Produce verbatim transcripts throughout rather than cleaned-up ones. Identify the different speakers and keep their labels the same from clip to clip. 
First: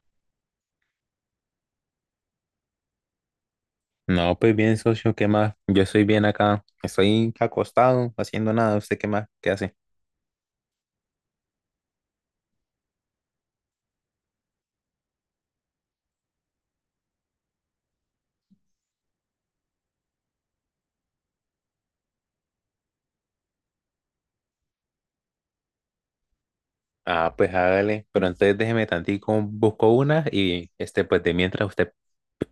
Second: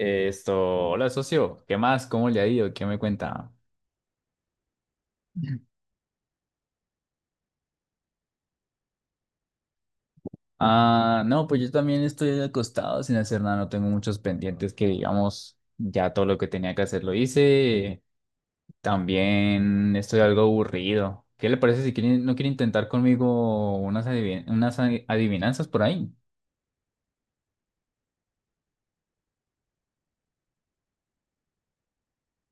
Speaker 1: Esto, hola socio, ¿qué más? ¿Cómo le ha ido? ¿Qué me cuenta?
Speaker 2: No, pues bien, socio, ¿qué más? Yo estoy bien acá. Estoy acostado, haciendo nada. ¿Usted qué más? ¿Qué hace?
Speaker 1: Ah, no, pues yo también estoy acostado sin hacer nada, no tengo muchos pendientes que digamos, ya todo lo que tenía que hacer lo hice. También estoy algo aburrido. ¿Qué le parece si quiere- no quiere intentar conmigo unas, adivi- unas adi- adivinanzas por ahí?
Speaker 2: Ah, pues hágale. Pero entonces déjeme tantico, busco una y este, pues de mientras usted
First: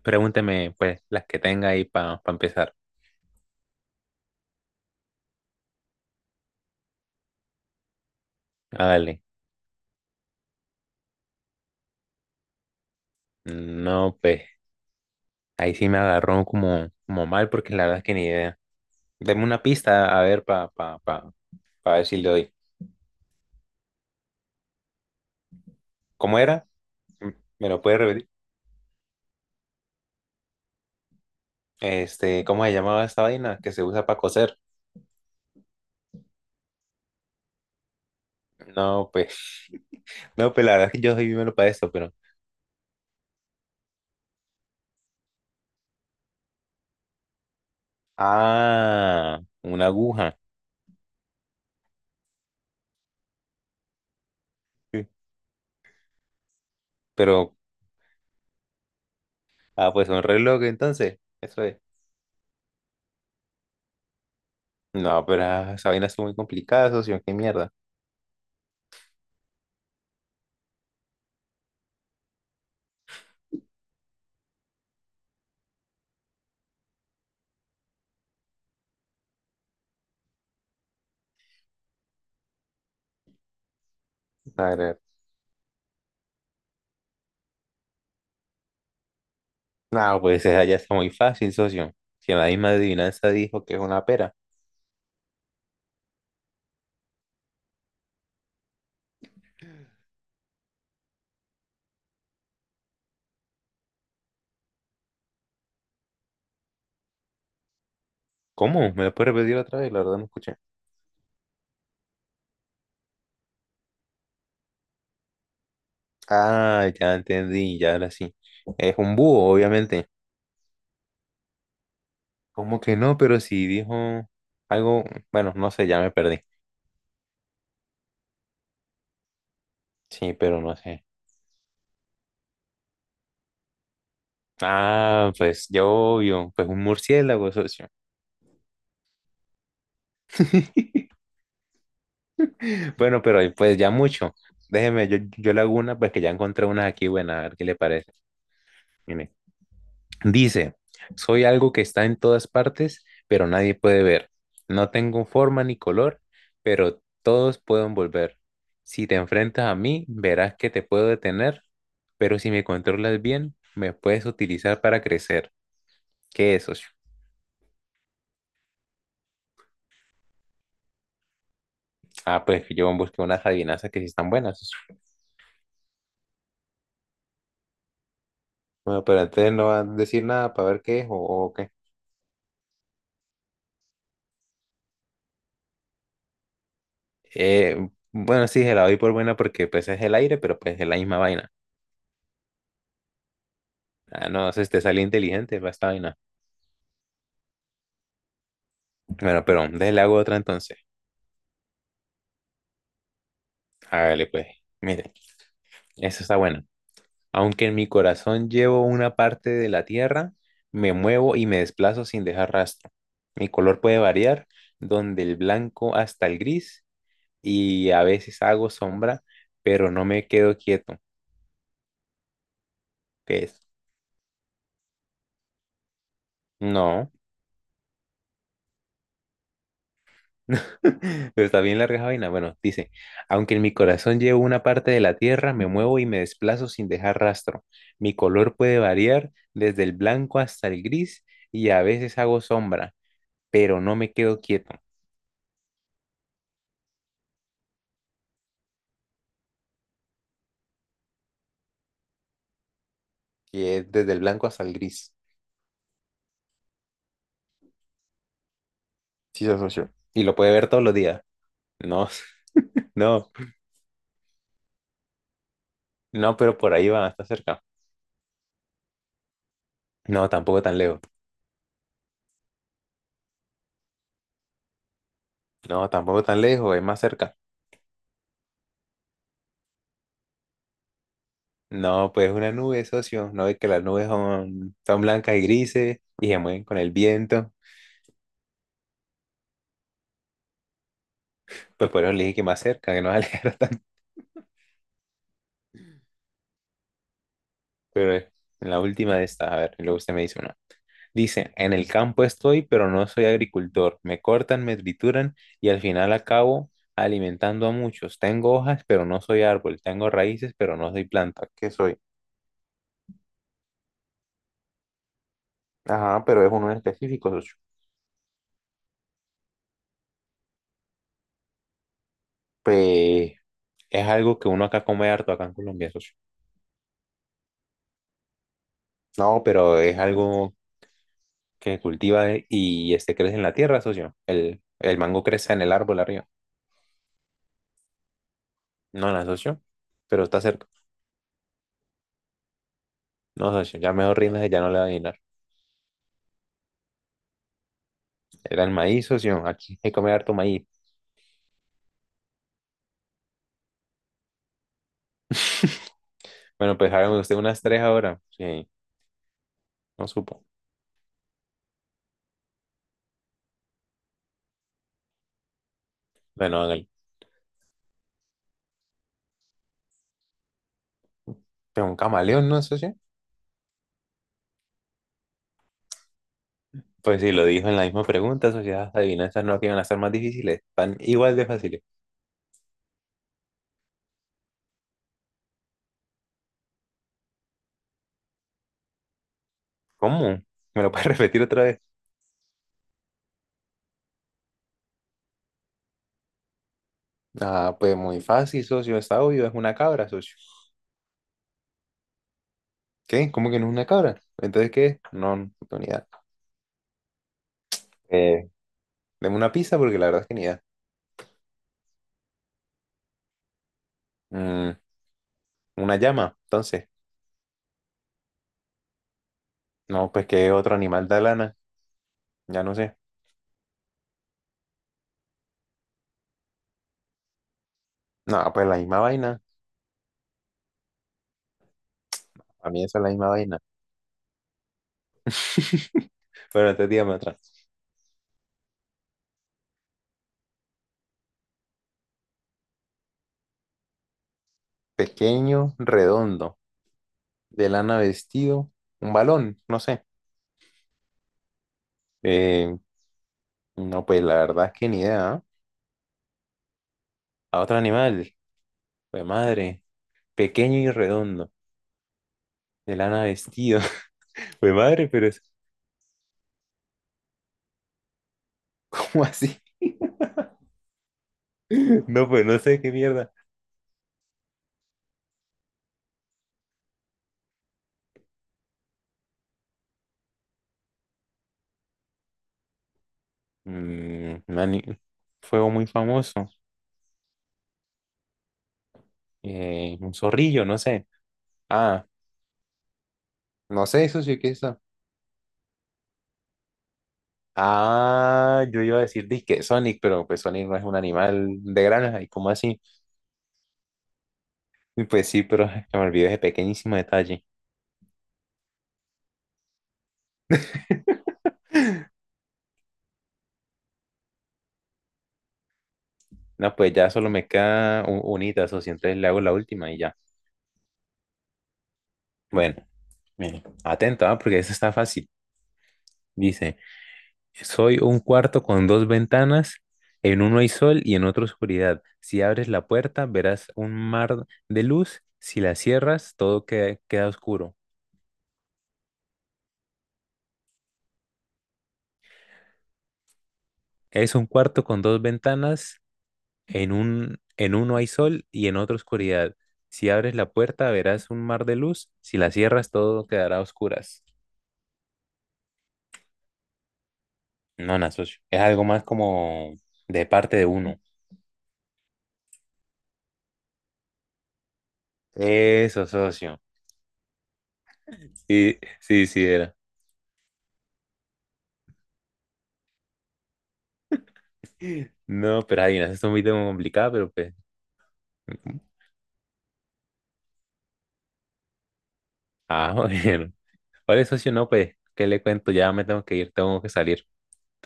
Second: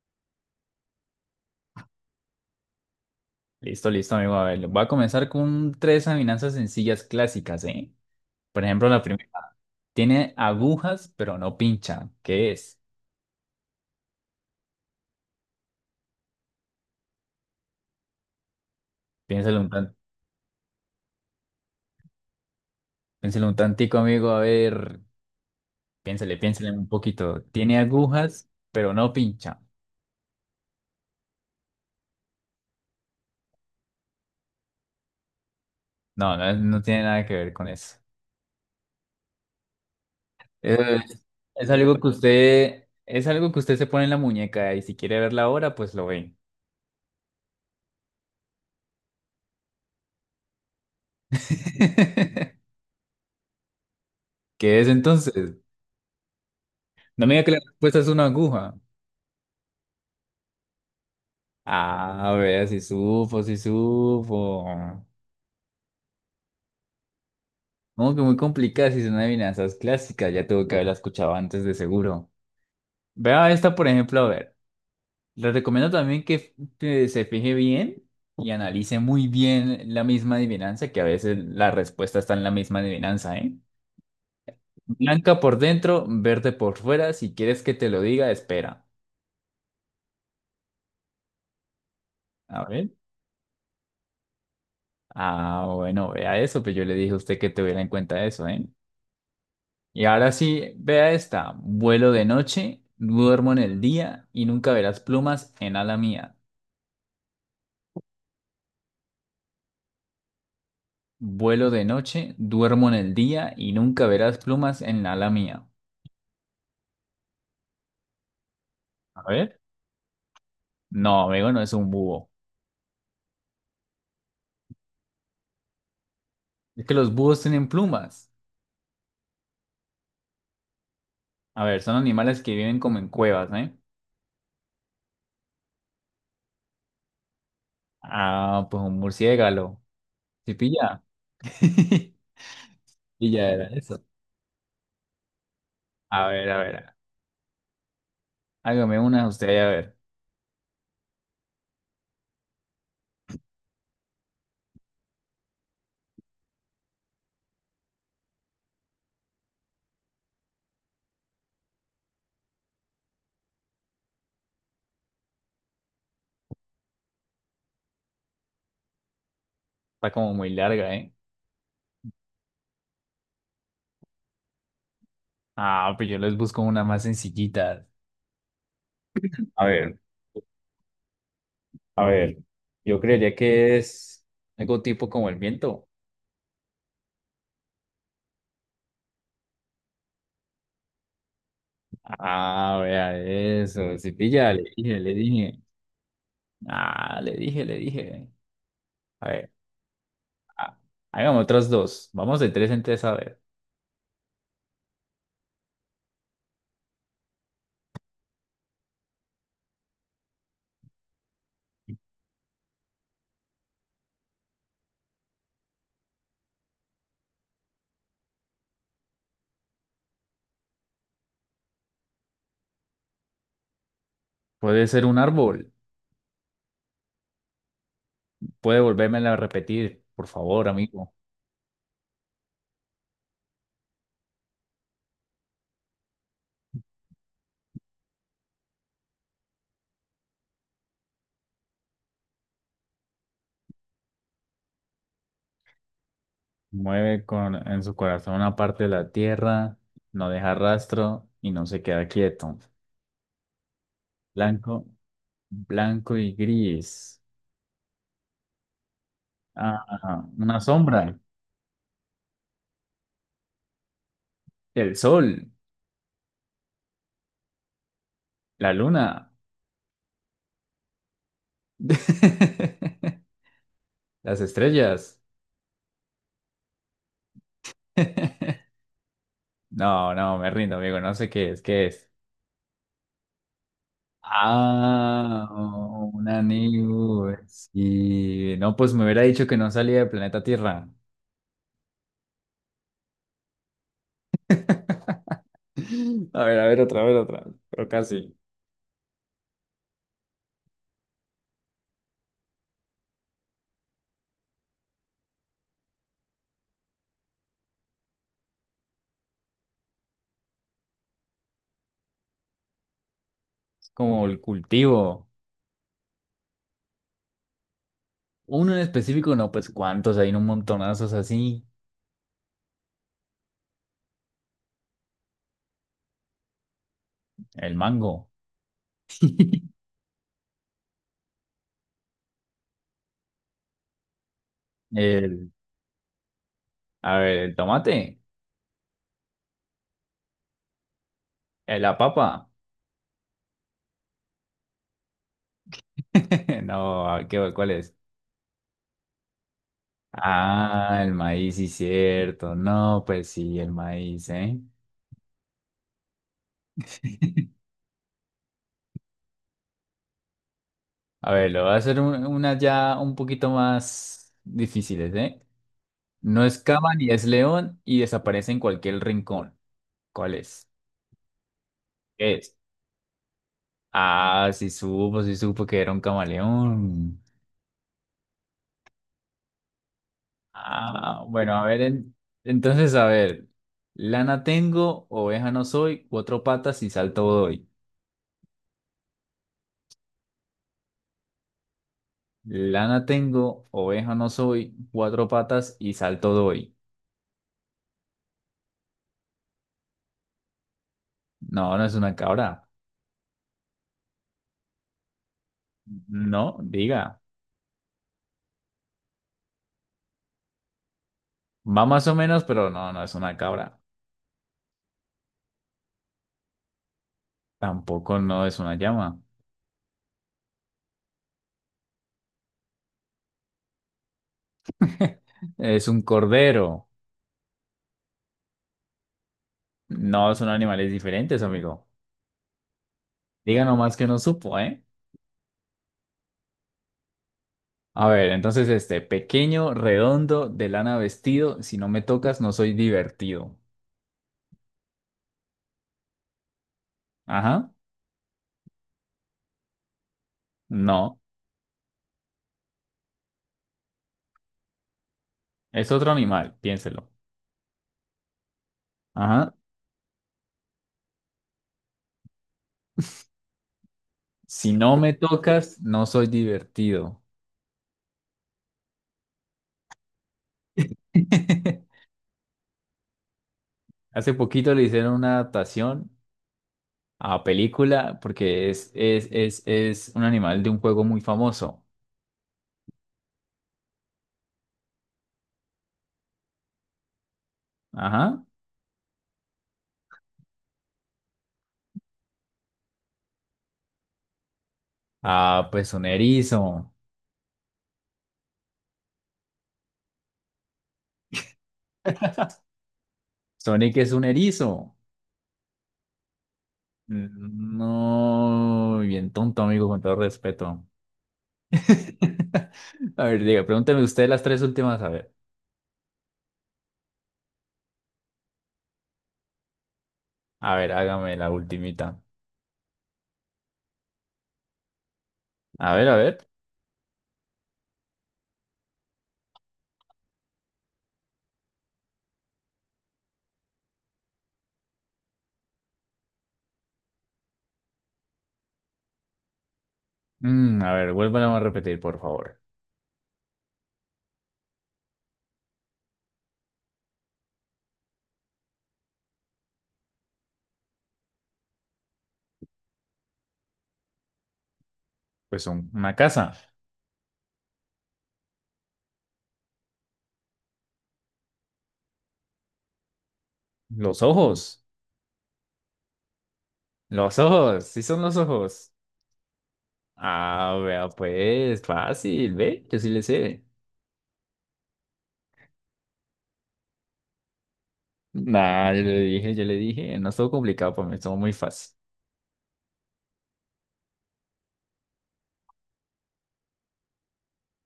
Speaker 2: pregúnteme, pues, las que tenga ahí para empezar.
Speaker 1: Listo, listo, amigo. A ver, voy a comenzar con tres adivinanzas sencillas clásicas, ¿eh? Por ejemplo, la
Speaker 2: Hágale.
Speaker 1: primera. Tiene agujas, pero no pincha. ¿Qué es?
Speaker 2: No, pues, ahí sí me agarró como, como mal porque la verdad es que ni idea. Deme
Speaker 1: Piénsalo
Speaker 2: una
Speaker 1: un tanto.
Speaker 2: pista, a ver, para pa, pa, pa pa ver si le doy.
Speaker 1: Piénsele un tantico, amigo, a ver,
Speaker 2: ¿Cómo
Speaker 1: piénsele,
Speaker 2: era?
Speaker 1: piénsele un poquito.
Speaker 2: ¿Me
Speaker 1: Tiene
Speaker 2: lo puede repetir?
Speaker 1: agujas, pero no pincha.
Speaker 2: Este, ¿cómo se llamaba esta vaina que se usa para coser?
Speaker 1: No, no, es- no tiene nada que ver con eso.
Speaker 2: No, pues. No, pues la verdad es
Speaker 1: Eh,
Speaker 2: que yo soy menos para
Speaker 1: Es,
Speaker 2: eso,
Speaker 1: algo que
Speaker 2: pero.
Speaker 1: usted, es algo que usted se pone en la muñeca y si quiere verla ahora, pues lo ve.
Speaker 2: Ah, una aguja.
Speaker 1: ¿Qué es
Speaker 2: Sí.
Speaker 1: entonces? No me diga que
Speaker 2: Pero,
Speaker 1: la respuesta es una aguja.
Speaker 2: ah, pues un reloj entonces. Eso es.
Speaker 1: Ah, vea, si supo, si supo.
Speaker 2: No, pero ah, esa vaina es muy complicada, socio. Qué mierda.
Speaker 1: Como que muy complicada si son adivinanzas clásicas, ya tuvo que haberla escuchado antes de seguro. Vea esta, por ejemplo, a ver. Le recomiendo también que, que se fije bien y analice muy bien la misma adivinanza, que a veces la respuesta está en la misma adivinanza, ¿eh?
Speaker 2: A ver,
Speaker 1: Blanca por dentro, verde por fuera. Si quieres que te lo diga, espera.
Speaker 2: no, pues esa ya está muy fácil, socio. Si en la
Speaker 1: A
Speaker 2: misma
Speaker 1: ver.
Speaker 2: adivinanza dijo que es una pera.
Speaker 1: Ah, bueno, vea eso, pero yo le dije a usted que tuviera en cuenta eso, ¿eh? Y ahora sí, vea esta. Vuelo de noche, duermo en el día y nunca verás plumas en ala mía.
Speaker 2: ¿Cómo? ¿Me lo puedes repetir otra vez? La verdad no escuché.
Speaker 1: Vuelo de noche, duermo en el día y nunca verás plumas en ala mía.
Speaker 2: Ah, ya entendí, ya ahora sí. Es un
Speaker 1: A
Speaker 2: búho,
Speaker 1: ver.
Speaker 2: obviamente.
Speaker 1: No, amigo, no es un búho.
Speaker 2: ¿Cómo que no? Pero si dijo algo, bueno, no sé, ya me perdí.
Speaker 1: Es que los búhos tienen plumas.
Speaker 2: Sí, pero no sé.
Speaker 1: A ver, son animales que viven como en cuevas, ¿eh?
Speaker 2: Ah, pues yo obvio, pues un murciélago, socio.
Speaker 1: Ah, pues un murciélago. ¿Sí pilla?
Speaker 2: Bueno,
Speaker 1: Y
Speaker 2: pero ahí,
Speaker 1: ya era
Speaker 2: pues ya
Speaker 1: eso.
Speaker 2: mucho. Déjeme, yo, yo le hago una, pues que
Speaker 1: A
Speaker 2: ya
Speaker 1: ver, a
Speaker 2: encontré una
Speaker 1: ver.
Speaker 2: aquí buena, a ver qué le parece.
Speaker 1: Hágame una
Speaker 2: Mire,
Speaker 1: usted, a ver.
Speaker 2: dice, soy algo que está en todas partes, pero nadie puede ver. No tengo forma ni color, pero todos pueden volver. Si te enfrentas a mí, verás que te puedo detener, pero si me controlas bien, me puedes utilizar para crecer. ¿Qué es, socio?
Speaker 1: Está como muy larga, ¿eh?
Speaker 2: Ah, pues yo busqué unas adivinanzas que sí están buenas.
Speaker 1: Ah, pues yo les busco una más sencillita.
Speaker 2: Bueno, pero entonces
Speaker 1: A
Speaker 2: no vas a
Speaker 1: ver,
Speaker 2: decir nada para ver qué es o, o qué.
Speaker 1: a ver. Yo creería que es algo tipo como el viento.
Speaker 2: Eh, bueno, sí, se la doy por buena porque pues es el aire, pero pues es la misma vaina.
Speaker 1: Ah, vea eso. Sí
Speaker 2: Ah, no,
Speaker 1: pilla, le
Speaker 2: se te sale
Speaker 1: dije, le
Speaker 2: inteligente
Speaker 1: dije.
Speaker 2: va esta vaina.
Speaker 1: Ah, le dije, le dije. A
Speaker 2: Bueno,
Speaker 1: ver.
Speaker 2: pero déjale hago otra entonces.
Speaker 1: Ah, hagamos otras dos. Vamos de tres en tres a ver.
Speaker 2: Hágale pues. Mire, eso está bueno. Aunque en mi corazón llevo una parte de la tierra, me muevo y me desplazo sin dejar rastro. Mi color puede variar, donde el blanco hasta el gris, y a veces hago sombra, pero no me quedo quieto. ¿Qué es?
Speaker 1: Puede ser un árbol.
Speaker 2: No.
Speaker 1: Puede volvérmela a repetir, por favor, amigo.
Speaker 2: Pero está bien larga esa vaina. Bueno, dice, aunque en mi corazón llevo una parte de la tierra, me muevo y me desplazo sin dejar rastro. Mi color puede variar desde el blanco hasta el gris y a veces hago sombra, pero no me quedo quieto,
Speaker 1: Mueve con, en su corazón una parte de la tierra, no deja rastro y no se queda quieto.
Speaker 2: que es desde el blanco hasta el
Speaker 1: Blanco,
Speaker 2: gris.
Speaker 1: blanco y gris.
Speaker 2: Sí, se
Speaker 1: Ah,
Speaker 2: asoció. Y
Speaker 1: ajá,
Speaker 2: lo puede
Speaker 1: una
Speaker 2: ver todos los
Speaker 1: sombra.
Speaker 2: días. No, no,
Speaker 1: El sol,
Speaker 2: no, pero por ahí va, está cerca.
Speaker 1: la luna,
Speaker 2: No, tampoco tan lejos.
Speaker 1: las estrellas.
Speaker 2: No, tampoco tan lejos, es más cerca.
Speaker 1: No, no, me rindo, amigo. No sé qué es, qué es.
Speaker 2: No, pues una nube, socio. No ve que las nubes son, son blancas y
Speaker 1: Ah,
Speaker 2: grises
Speaker 1: o-
Speaker 2: y se
Speaker 1: una
Speaker 2: mueven con el
Speaker 1: nube.
Speaker 2: viento.
Speaker 1: Sí. No, pues me hubiera dicho que no salía del planeta Tierra.
Speaker 2: Pues por eso le dije que más cerca, que no se alejara tanto.
Speaker 1: A ver, a ver, otra, a ver, otra. Pero
Speaker 2: Pero eh,
Speaker 1: casi.
Speaker 2: en la última de estas, a ver, y luego usted me dice una. Dice, en el campo estoy, pero no soy agricultor. Me cortan, me trituran y al final acabo alimentando a muchos. Tengo hojas, pero no soy árbol. Tengo raíces, pero no soy planta. ¿Qué soy?
Speaker 1: Es como el cultivo.
Speaker 2: Ajá, pero es uno en específico, socio.
Speaker 1: Uno en específico, no, pues cuántos, hay un montonazos así.
Speaker 2: Pues es algo que uno acá come harto acá en Colombia, socio.
Speaker 1: El mango.
Speaker 2: No, pero es algo que cultiva eh, y este crece en la tierra, socio. El, el mango
Speaker 1: El,
Speaker 2: crece en el árbol arriba.
Speaker 1: a ver, el tomate.
Speaker 2: No, no, socio. Pero está cerca.
Speaker 1: eh, La papa.
Speaker 2: No, socio. Ya mejor rindas, ya no le va a adivinar.
Speaker 1: No, a ver, ¿qué, cuál es?
Speaker 2: Era el maíz, socio. Aquí hay que comer harto maíz.
Speaker 1: Ah, el maíz, sí, cierto. No, pues sí, el maíz, ¿eh?
Speaker 2: Bueno, pues hágame usted unas tres ahora. Sí, no supo.
Speaker 1: A ver, lo voy a hacer un- unas ya un poquito más difíciles, ¿eh? No
Speaker 2: Bueno,
Speaker 1: es
Speaker 2: hágale.
Speaker 1: cama ni es león y desaparece en cualquier rincón. ¿Cuál es?
Speaker 2: Pero un
Speaker 1: ¿Qué
Speaker 2: camaleón,
Speaker 1: es?
Speaker 2: ¿no, socio?
Speaker 1: Ah, sí supo, sí supo que era un
Speaker 2: Pues
Speaker 1: camaleón.
Speaker 2: sí, lo dijo en la misma pregunta, socio. Las adivinanzas no que iban a estar más difíciles. Están
Speaker 1: Ah,
Speaker 2: igual de
Speaker 1: bueno, a
Speaker 2: fáciles.
Speaker 1: ver, en- entonces, a ver. Lana tengo, oveja no soy, cuatro patas y salto doy.
Speaker 2: ¿Cómo? ¿Me lo puedes repetir otra vez?
Speaker 1: Lana tengo, oveja no soy, cuatro patas y salto doy.
Speaker 2: Ah, pues muy fácil, socio. Está obvio. Es una cabra, socio.
Speaker 1: No, no es una cabra.
Speaker 2: ¿Qué? ¿Cómo que no es una cabra? Entonces, ¿qué es? No, no tengo ni idea.
Speaker 1: No, diga.
Speaker 2: Eh, deme una pizza porque la verdad es que ni idea.
Speaker 1: Va más o menos, pero no, no es una cabra.
Speaker 2: Mm, una llama, entonces.
Speaker 1: Tampoco no es una llama.
Speaker 2: No, pues que otro animal da lana, ya no sé.
Speaker 1: Es un cordero.
Speaker 2: No, pues la misma vaina.
Speaker 1: No son animales diferentes, amigo.
Speaker 2: A mí esa es la misma vaina.
Speaker 1: Diga nomás que no supo, ¿eh?
Speaker 2: Pero entonces dígame otra.
Speaker 1: A ver, entonces este, pequeño, redondo, de lana vestido, si no me tocas no soy divertido.
Speaker 2: Pequeño, redondo, de
Speaker 1: Ajá,
Speaker 2: lana vestido, un balón, no sé.
Speaker 1: no,
Speaker 2: Eh, no, pues la verdad es que ni idea. ¿Ah?
Speaker 1: es otro animal, piénselo.
Speaker 2: A otro animal, pues
Speaker 1: Ajá,
Speaker 2: madre, pequeño y redondo, de lana vestido. Pues
Speaker 1: si no
Speaker 2: madre,
Speaker 1: me
Speaker 2: pero es
Speaker 1: tocas no soy divertido.
Speaker 2: como así. No, pues no sé qué mierda.
Speaker 1: Hace poquito le hicieron una adaptación a película, porque es, es, es, es un animal de un juego muy famoso.
Speaker 2: Mm, mani- fuego muy famoso.
Speaker 1: Ajá.
Speaker 2: Eh, un zorrillo, no sé. Ah, no sé, eso sí que está.
Speaker 1: Ah, pues un erizo.
Speaker 2: Ah, yo iba a decir disque Sonic, pero pues Sonic no es un animal de granja, ¿y cómo así?
Speaker 1: Sonic es un erizo.
Speaker 2: Y pues sí, pero ay, me olvidé ese pequeñísimo detalle.
Speaker 1: Mm, no, bien tonto, amigo, con todo respeto. A ver, diga, pregúnteme usted las tres últimas, a ver.
Speaker 2: No, pues ya solo me queda un, unita, socio, entonces le hago la última y ya.
Speaker 1: A ver, hágame la ultimita.
Speaker 2: Bueno, mire, atento, ah, porque eso está fácil.
Speaker 1: A ver, a ver.
Speaker 2: Dice. Soy un cuarto con dos ventanas, en uno hay sol y en otro oscuridad. Si abres la puerta, verás un mar de luz, si la cierras, todo que- queda oscuro.
Speaker 1: Mm, a ver, vuélvala a repetir, por favor.
Speaker 2: Es un cuarto con dos ventanas, en un, en uno hay sol y en otro oscuridad. Si abres la puerta, verás un mar de luz, si la cierras, todo quedará a oscuras.
Speaker 1: Pues un- una casa.
Speaker 2: No, no, socio, es algo más como de parte de uno.
Speaker 1: Los ojos.
Speaker 2: Eso, socio.
Speaker 1: Los ojos. Sí son los
Speaker 2: Sí,
Speaker 1: ojos.
Speaker 2: sí, sí, era.
Speaker 1: Ah, vea, pues, fácil, ve, yo sí le sé.
Speaker 2: No, pero ahí, no, eso es muy complicado, pero pues
Speaker 1: Nah, yo le dije, yo le dije, no estuvo complicado para mí, estuvo muy fácil.
Speaker 2: ah, bueno. Oye, socio, no, pues, ¿qué le cuento? Ya me tengo que ir, tengo que salir.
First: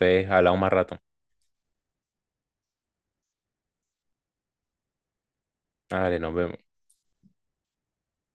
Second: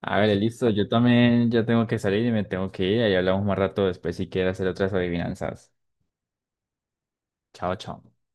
Speaker 1: A ver,
Speaker 2: hablamos
Speaker 1: listo,
Speaker 2: más
Speaker 1: yo
Speaker 2: rato.
Speaker 1: también ya tengo que salir y me tengo que ir, ahí hablamos más rato después si quieres hacer otras adivinanzas.
Speaker 2: Vale, nos vemos.
Speaker 1: Chao, chao.